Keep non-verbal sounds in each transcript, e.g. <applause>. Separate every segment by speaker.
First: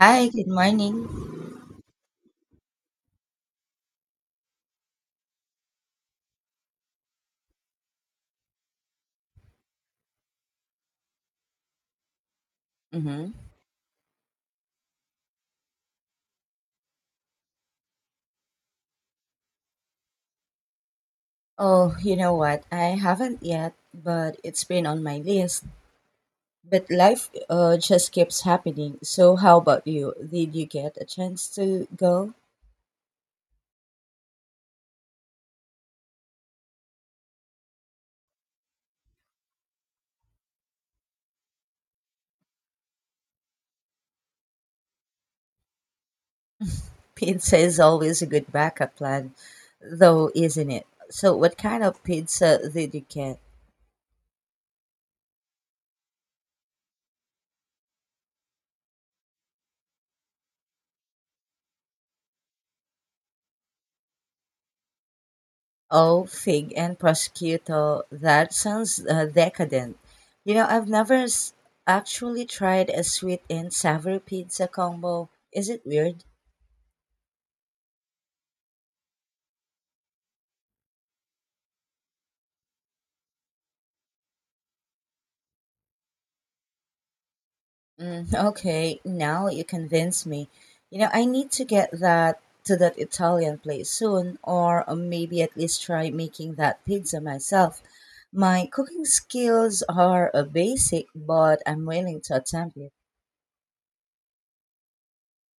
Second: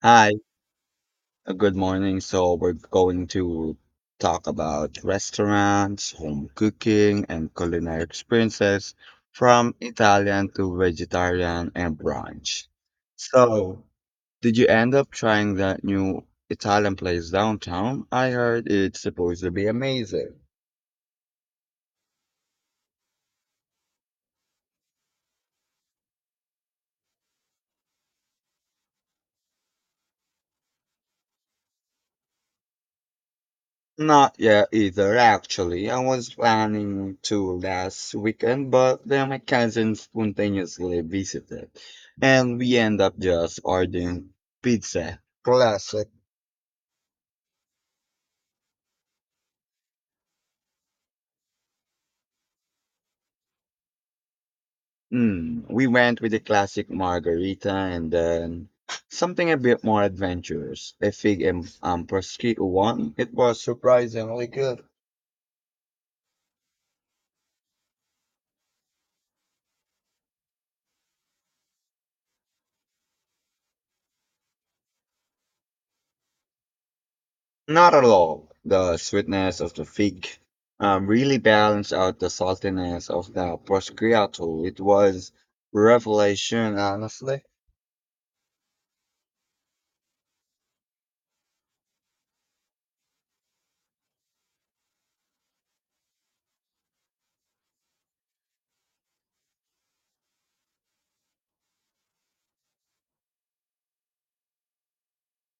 Speaker 1: Hi,
Speaker 2: Hi,
Speaker 1: good morning.
Speaker 2: good morning. So we're going to talk about restaurants, home cooking, and culinary experiences from Italian to vegetarian and brunch.
Speaker 1: Mm-hmm.
Speaker 2: So, did you end up trying that new Italian place downtown? I heard it's supposed to be amazing.
Speaker 1: Oh, you know what? I haven't yet, but it's been on my list. But life just keeps happening. So, how about you? Did you get a chance to go?
Speaker 2: Not yet either, actually. I was planning to last weekend, but then my cousin spontaneously visited, and we end up just ordering pizza. Classic.
Speaker 1: <laughs> Pizza is always a good backup plan, though, isn't it? So, what kind of pizza did you get?
Speaker 2: Mm, we went with the classic margarita and then something a bit more adventurous. A fig and prosciutto one. It was surprisingly good.
Speaker 1: Oh, fig and prosciutto. That sounds decadent. You know, I've never s- actually tried a sweet and savory pizza combo. Is it weird?
Speaker 2: Not at all. The sweetness of the fig really balanced out the saltiness of the prosciutto. It was revelation, honestly.
Speaker 1: Mm, okay, now you convince me. You know, I need to get that to that Italian place soon, or maybe at least try making that pizza myself. My cooking skills are basic, but I'm willing to attempt it.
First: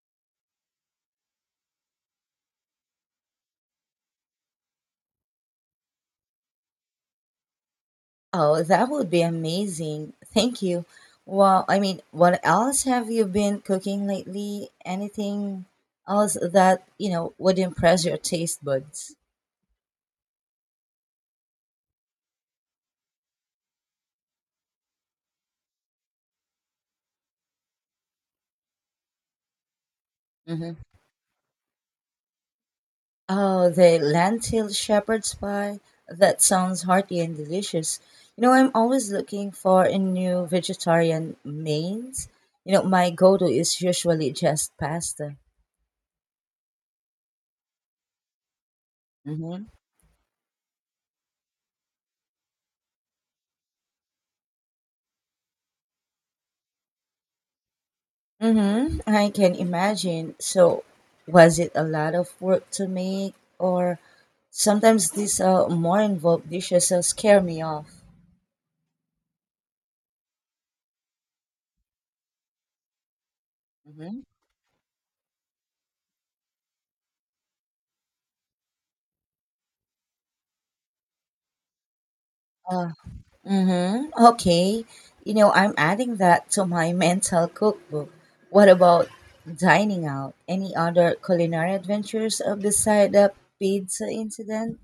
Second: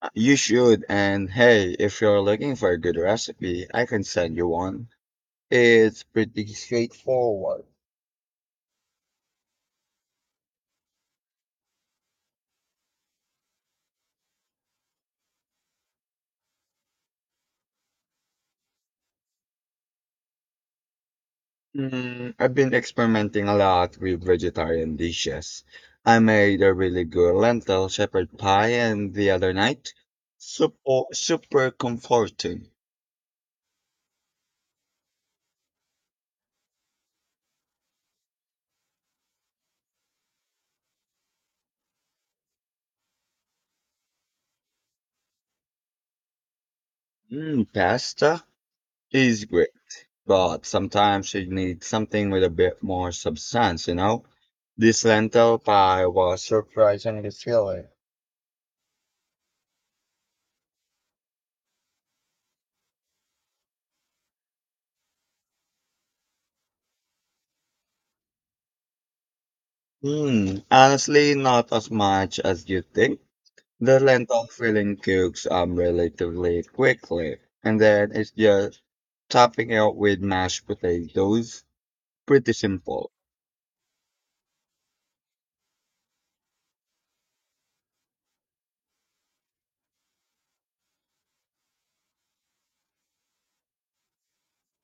Speaker 2: You should, and hey, if you're looking for a good recipe, I can send you one. It's pretty straightforward.
Speaker 1: Oh, that would be amazing. Thank you. Well, I mean, what else have you been cooking lately? Anything else that would impress your taste buds?
Speaker 2: Mm, I've been experimenting a lot with vegetarian dishes. I made a really good lentil shepherd pie and the other night.
Speaker 1: Mm-hmm.
Speaker 2: Super, super comforting.
Speaker 1: Oh, the lentil shepherd's pie. That sounds hearty and delicious. You know, I'm always looking for a new vegetarian mains. You know, my go-to is usually just pasta.
Speaker 2: Mm, pasta is
Speaker 1: hmm
Speaker 2: great, but sometimes you need something with a bit more substance, This lentil pie was surprisingly filling.
Speaker 1: Mm-hmm. I can imagine. So, was it a lot of work to make, or sometimes these more involved dishes scare me off?
Speaker 2: Hmm, honestly, not as much as you think. The
Speaker 1: hmm
Speaker 2: lentil filling cooks relatively quickly, and then it's just topping it with mashed potatoes. Pretty simple.
Speaker 1: Mm-hmm. Okay. You know, I'm adding that to my <laughs> mental cookbook. What about dining out? Any other culinary adventures beside the pizza incident?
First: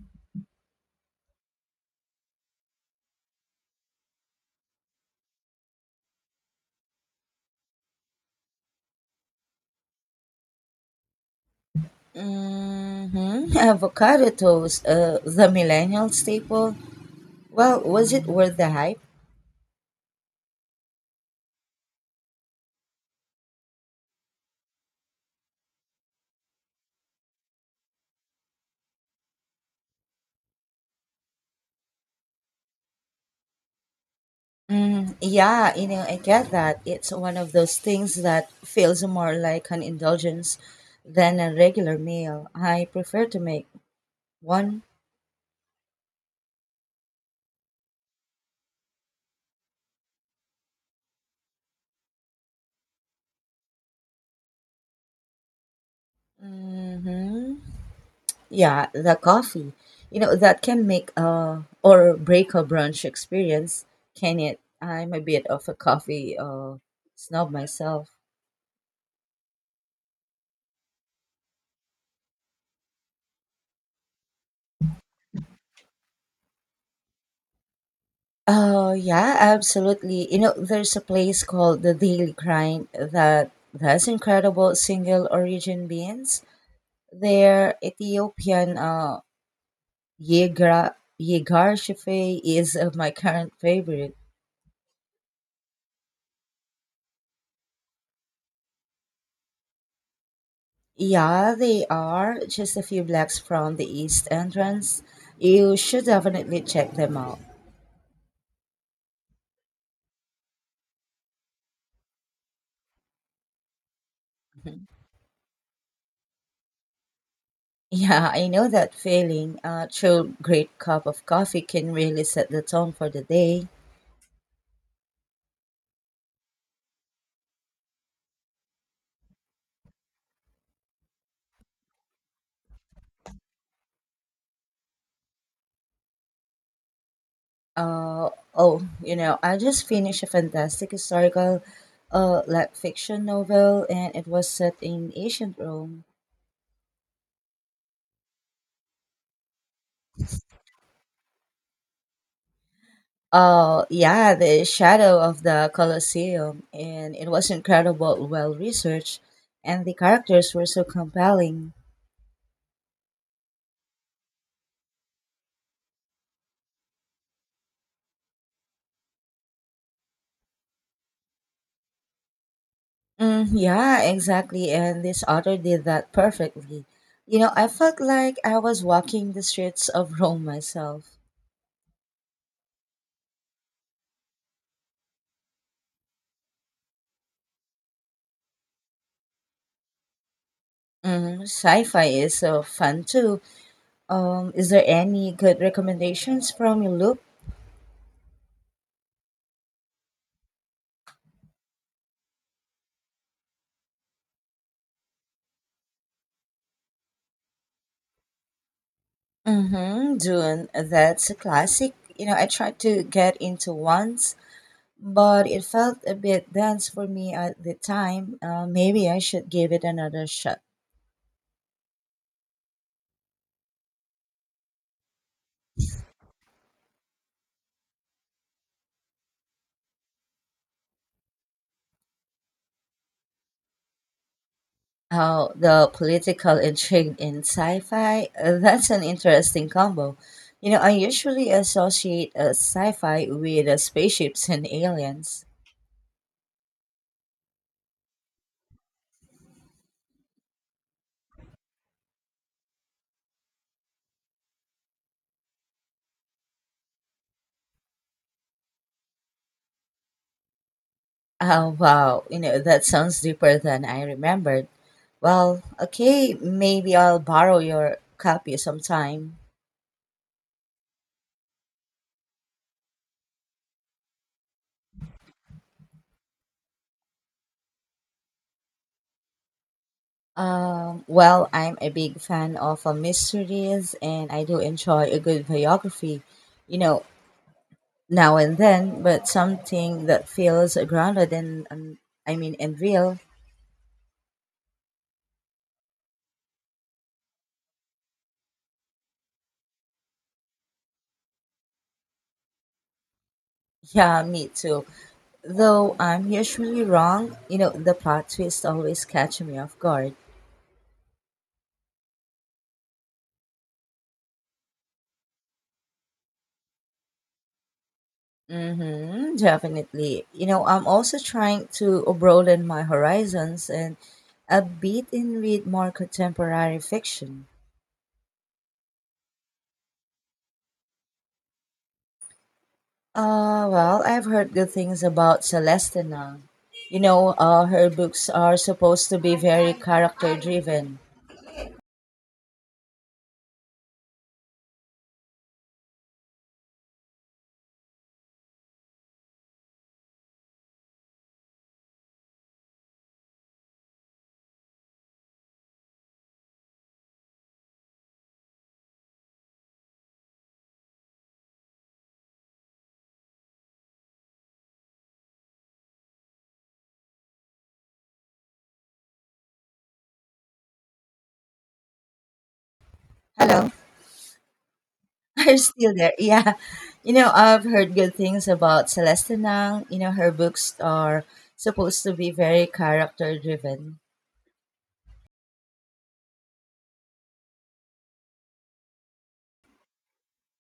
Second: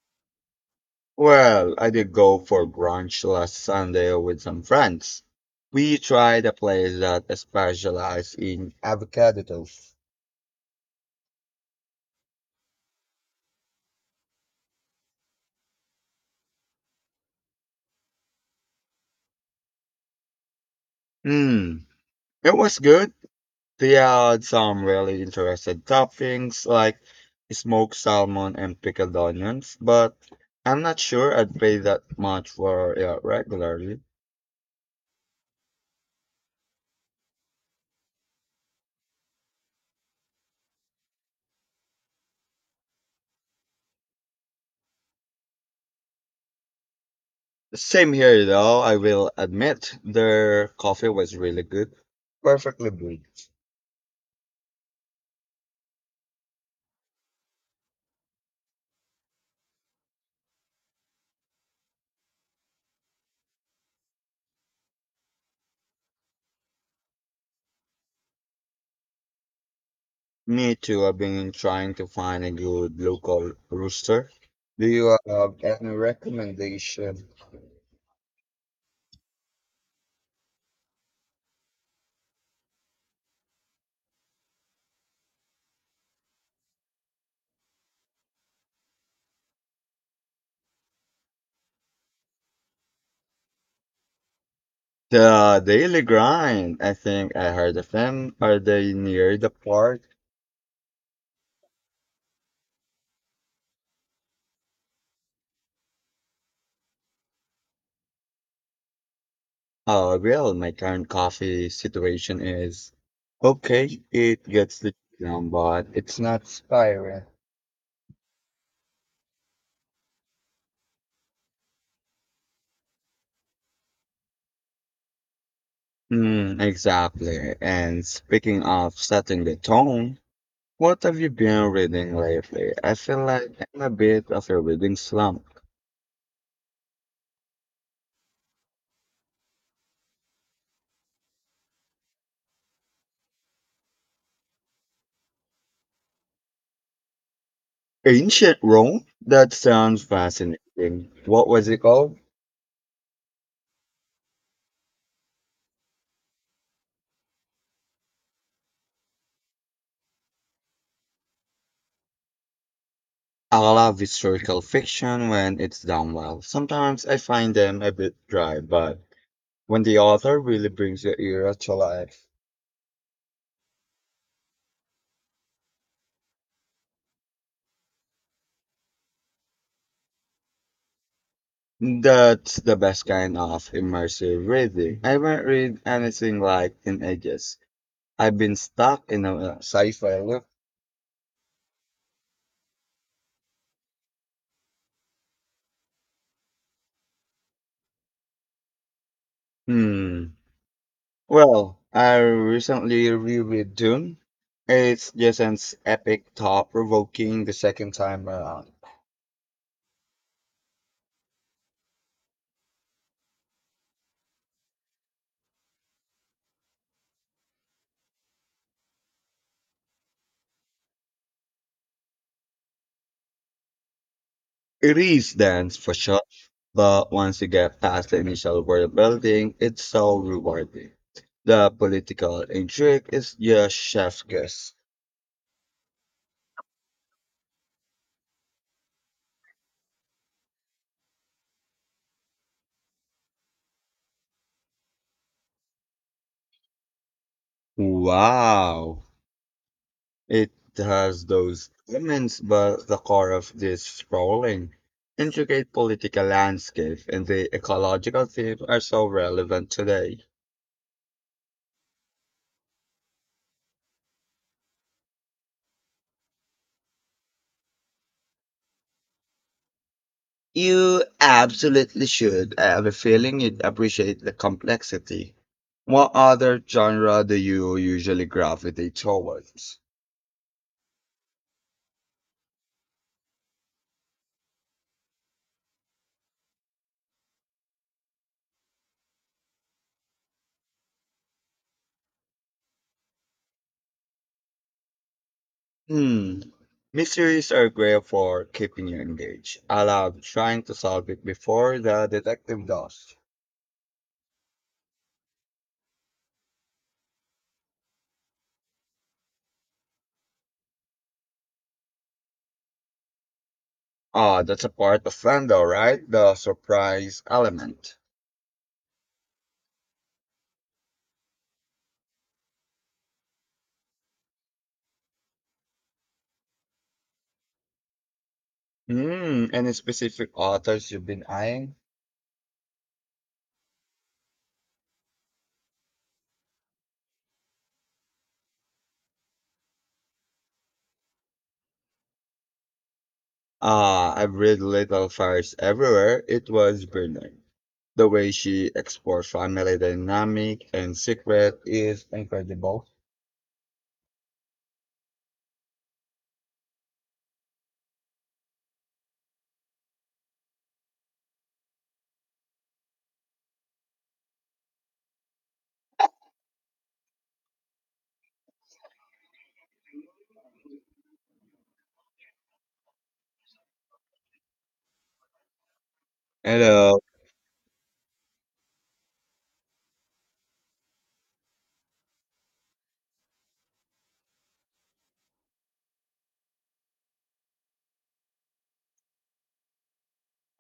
Speaker 2: Well, I did go for brunch last Sunday with some friends. We tried a place that specialized in avocado toast.
Speaker 1: Mm-hmm. <laughs> Avocado toast, the millennial staple. Well, was it worth the hype?
Speaker 2: Mm, it was good. They had some really interesting toppings like smoked salmon and pickled onions, but I'm not sure I'd pay that much for it regularly.
Speaker 1: Mm, yeah, you know, I get that. It's one of those things that feels more like an indulgence than a regular meal. I prefer to make one.
Speaker 2: Same here though, I will admit their coffee was really good. Perfectly brewed.
Speaker 1: Mhm. Yeah, the coffee. You know, that can make or break a brunch experience, can it? I'm a bit of a coffee snob myself.
Speaker 2: Me too. I've been trying to find a good local rooster. Do you have any recommendation?
Speaker 1: Oh, yeah, absolutely. You know, there's a place called the Daily Grind that has incredible single origin beans. Their Ethiopian Yegar Yegar Shafe is my current favorite.
Speaker 2: The Daily Grind. I think I heard of them. Are they near the park?
Speaker 1: Yeah, they are just a few blocks from the east entrance. You should definitely check them out.
Speaker 2: Oh, well, my current coffee situation is okay. It gets
Speaker 1: Mhm.
Speaker 2: the job, but it's not spiral.
Speaker 1: Yeah, I know that feeling. A true great cup of coffee can really set the tone for the day.
Speaker 2: Mm, exactly. And speaking of setting the tone, what have you been reading lately? I feel like I'm a bit of a reading slump.
Speaker 1: Oh, you know, I just finished a fantastic historical fiction novel, and it was set in ancient Rome.
Speaker 2: Ancient Rome? That sounds fascinating. What was it called?
Speaker 1: Oh, yeah, the shadow of the Colosseum, and it was incredible, well researched, and the characters were so compelling.
Speaker 2: I love historical fiction when it's done well. Sometimes I find them a bit dry, but when the author really brings the era to life,
Speaker 1: Mm, yeah, exactly, and this author did that perfectly. You know, I felt like I was walking the streets of <laughs> Rome myself.
Speaker 2: that's the best kind of immersive reading. I haven't read anything like in ages. I've been stuck in a sci-fi loop.
Speaker 1: Mm, sci-fi is so fun too. Is there any good recommendations from you, Luke?
Speaker 2: Hmm. Well, I recently reread Dune. It's just an epic, thought-provoking the second time around.
Speaker 1: Mm-hmm, Dune, that's a classic. You know, I tried to get into once, but it felt a bit dense for me at the time. Maybe I should give it another shot.
Speaker 2: It is dense for sure, but once you get past the initial world building, it's so rewarding. The political intrigue is just chef's kiss.
Speaker 1: How the political intrigue in sci fi, <laughs> that's an interesting combo. You know, I usually associate sci fi with spaceships and aliens.
Speaker 2: Wow! It has those elements, but the core of this sprawling, intricate political landscape and the ecological theme are so relevant today.
Speaker 1: Oh, wow. You know, that sounds deeper than I remembered. Well, okay, maybe I'll borrow your copy sometime.
Speaker 2: You absolutely should. I have a feeling you'd appreciate the complexity. What other genre do you usually gravitate towards?
Speaker 1: Well, I'm a big fan of mysteries, and I do enjoy a good biography, you know, now and then, but something that feels grounded and real.
Speaker 2: Hmm, mysteries are great for keeping you engaged. I love trying to solve it before the detective does.
Speaker 1: Yeah, me too. Though I'm usually wrong, you know, the plot twists always catch me off guard.
Speaker 2: Ah, that's a part of fandom, right? The surprise element.
Speaker 1: Mm-hmm, definitely. You know, I'm also trying to broaden my horizons and a bit in read more contemporary fiction.
Speaker 2: Hmm, any specific authors you've been eyeing?
Speaker 1: Well, I've heard good things about Celestina. You know, her books are supposed to be very character driven.
Speaker 2: Ah, I've read Little Fires Everywhere. It was brilliant. The way she explores family dynamic and secret is incredible.
Speaker 1: Hello, <laughs> are you still there? Yeah,
Speaker 2: And
Speaker 1: you know, I've heard good things about Celestina. You know, her books are supposed to be very character driven.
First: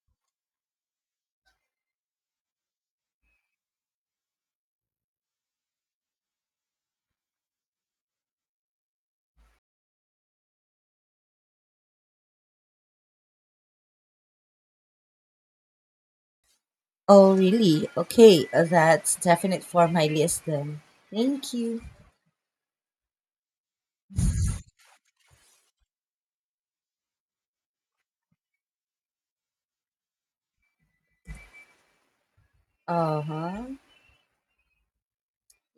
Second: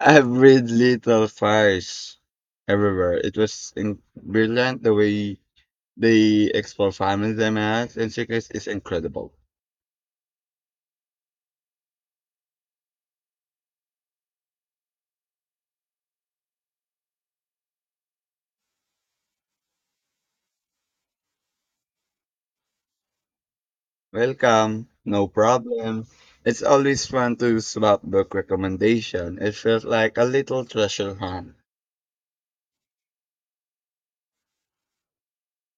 Speaker 2: I read Little Fires Everywhere. It was in brilliant. The way they explore family dynamics and secrets is incredible.
Speaker 1: Oh, really? Okay, that's definite for my list then. Thank you.
Speaker 2: Welcome, no problem. It's always fun to swap book recommendation. It feels like a little treasure hunt.
Speaker 1: Uh huh.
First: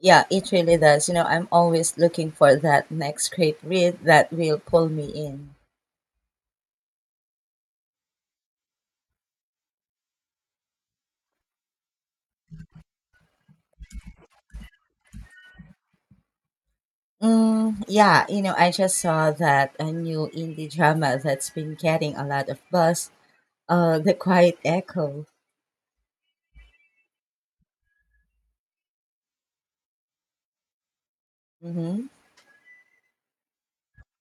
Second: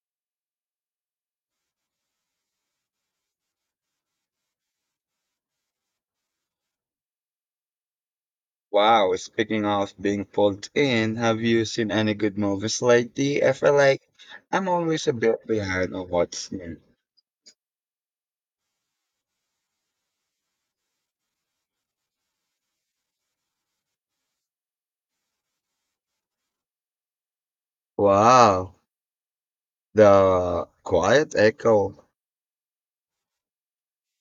Speaker 1: Yeah, it really does. You know, I'm always looking for that next great read that will pull me in.
Speaker 2: Wow, speaking of being pulled in, have you seen any good movies lately? I feel like I'm always a bit behind on what's new.
Speaker 1: Mm, yeah, you know, I just saw that a new indie drama that's been getting a lot of buzz, The Quiet Echo.
Speaker 2: Wow, The Quiet Echo.
Speaker 1: hmm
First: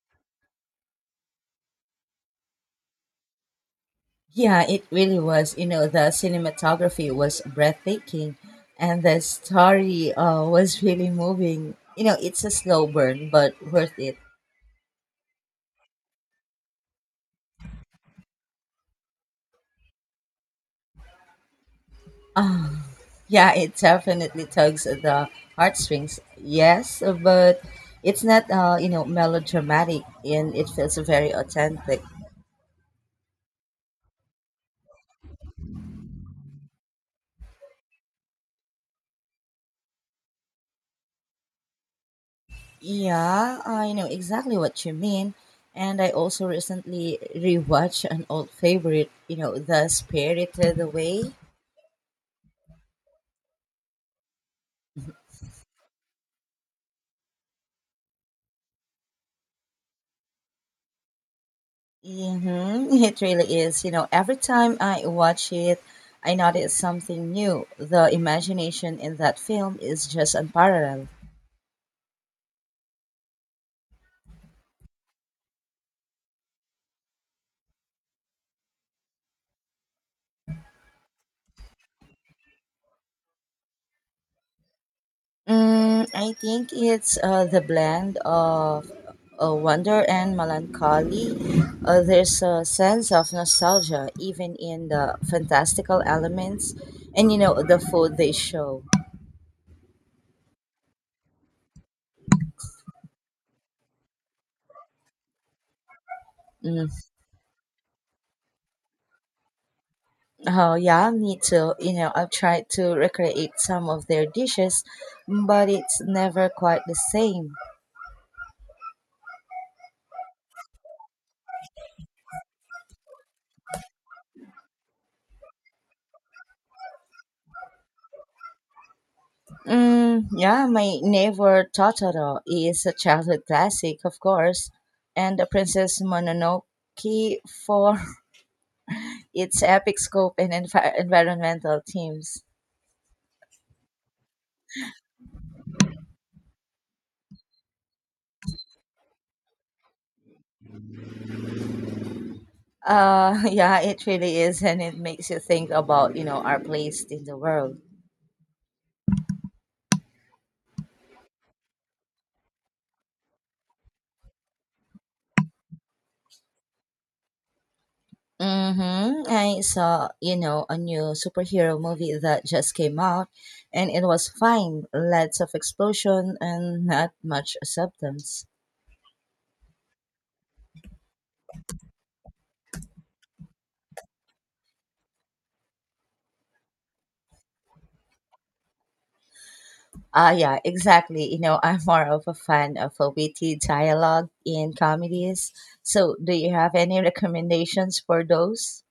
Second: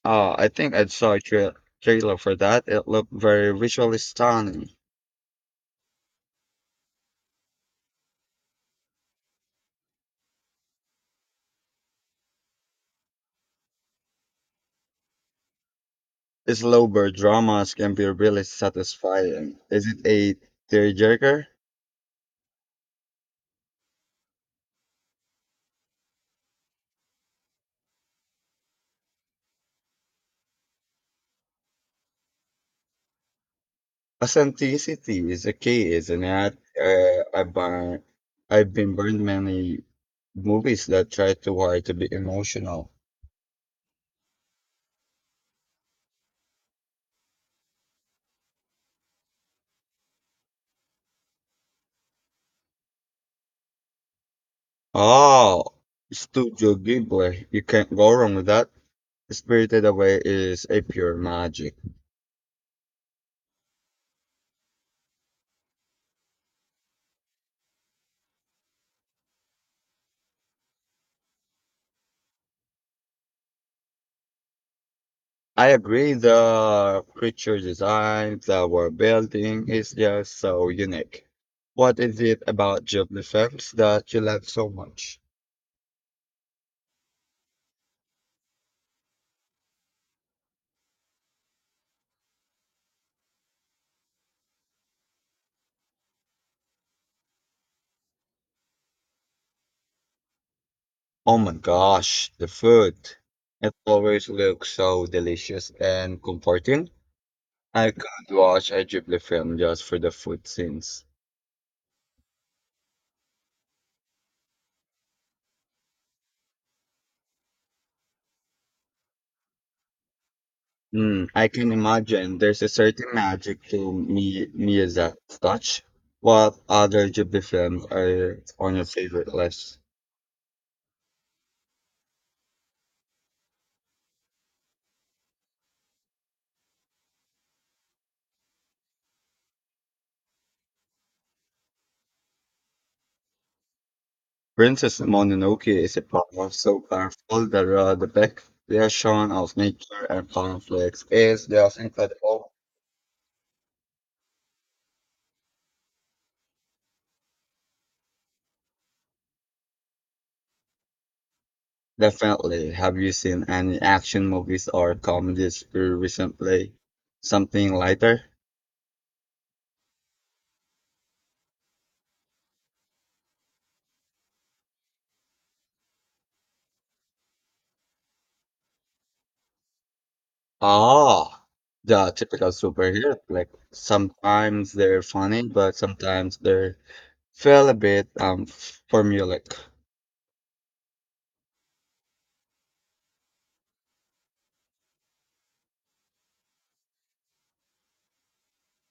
Speaker 2: I think I saw a trailer for that. It looked very visually
Speaker 1: Yeah,
Speaker 2: stunning.
Speaker 1: it really was. You know, the cinematography was breathtaking, and the story was really moving. You know, it's a slow burn, but worth it.
Speaker 2: Its low bird dramas can be really satisfying. Is it a tearjerker?
Speaker 1: Ah, yeah, it definitely tugs at the heartstrings. Yes, but it's not, melodramatic, and it feels very authentic.
Speaker 2: Authenticity is a key, isn't it? I've been burned many Movies that try too hard to be emotional.
Speaker 1: Yeah, I know exactly what you mean. And I also recently rewatched an old favorite, you know, The Spirited Away.
Speaker 2: Oh, Studio Ghibli. You can't go wrong with that. Spirited Away is a pure magic.
Speaker 1: Mm-hmm. <laughs> It really is. You know, every time I watch it, I notice something new. The imagination in that film is just unparalleled.
Speaker 2: I agree. The creature design, the world building is just so unique. What is it about Ghibli films that you love so much?
Speaker 1: Mm, I think it's the blend of wonder and melancholy. There's a sense of nostalgia even in the fantastical elements, and you know the food they show.
Speaker 2: Oh my gosh, the food. It always looks so delicious and
Speaker 1: Mm.
Speaker 2: comforting. I could watch a Ghibli film just for the food
Speaker 1: Oh
Speaker 2: scenes.
Speaker 1: yeah, me too. You know, I've tried to recreate some of their dishes, but it's never quite the same.
Speaker 2: Mm, I can imagine there's a certain magic to Mi Miyazaki's touch. What other Ghibli films are on your favorite list?
Speaker 1: Mm, yeah, my neighbor Totoro is a childhood classic, of course, and the Princess Mononoke for its epic scope and environmental themes.
Speaker 2: Princess Mononoke is a power so powerful that the depiction of nature and conflicts is just incredible.
Speaker 1: <laughs> Yeah, it really is, and it makes you think about you know our place in the world.
Speaker 2: Definitely. Have you seen any action movies or comedies recently? Something lighter?
Speaker 1: Mm-hmm. I saw you know a new superhero movie that just came out, and it was fine. Lots of explosion and not much substance.
Speaker 2: Ah, the typical superhero flick. Sometimes they're funny, but sometimes they're feel a bit formulaic.
Speaker 1: Ah, yeah, exactly. You know, I'm more of a fan of a witty dialogue in comedies. So, do you have any recommendations for those?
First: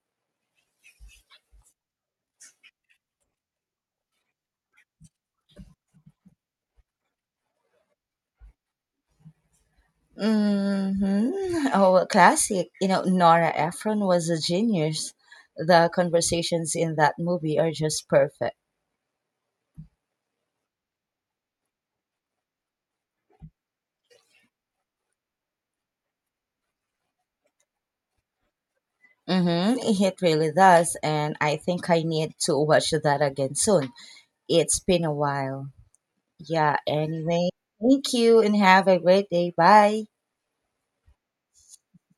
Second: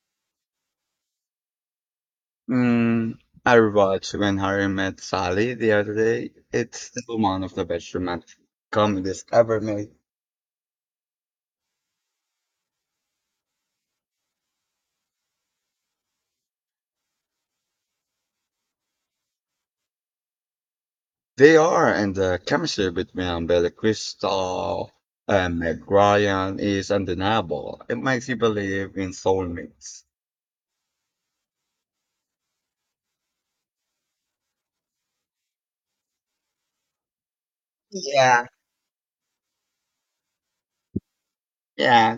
Speaker 2: Mm, I watched When Harry Met Sally the other day. It's still one of the best romantic comedies ever made.
Speaker 1: Mm-hmm. Oh, a classic. You know, Nora Ephron was a genius. The conversations in that movie are just perfect.
Speaker 2: They are, and the chemistry between Billy Crystal and Meg Ryan is undeniable. It makes you believe in
Speaker 1: Mm-hmm.
Speaker 2: soulmates.
Speaker 1: It really does. And I think I need to watch that again soon. It's been a while. Yeah, anyway, thank you
Speaker 2: Yeah,
Speaker 1: and have a great day. Bye.
Speaker 2: yeah,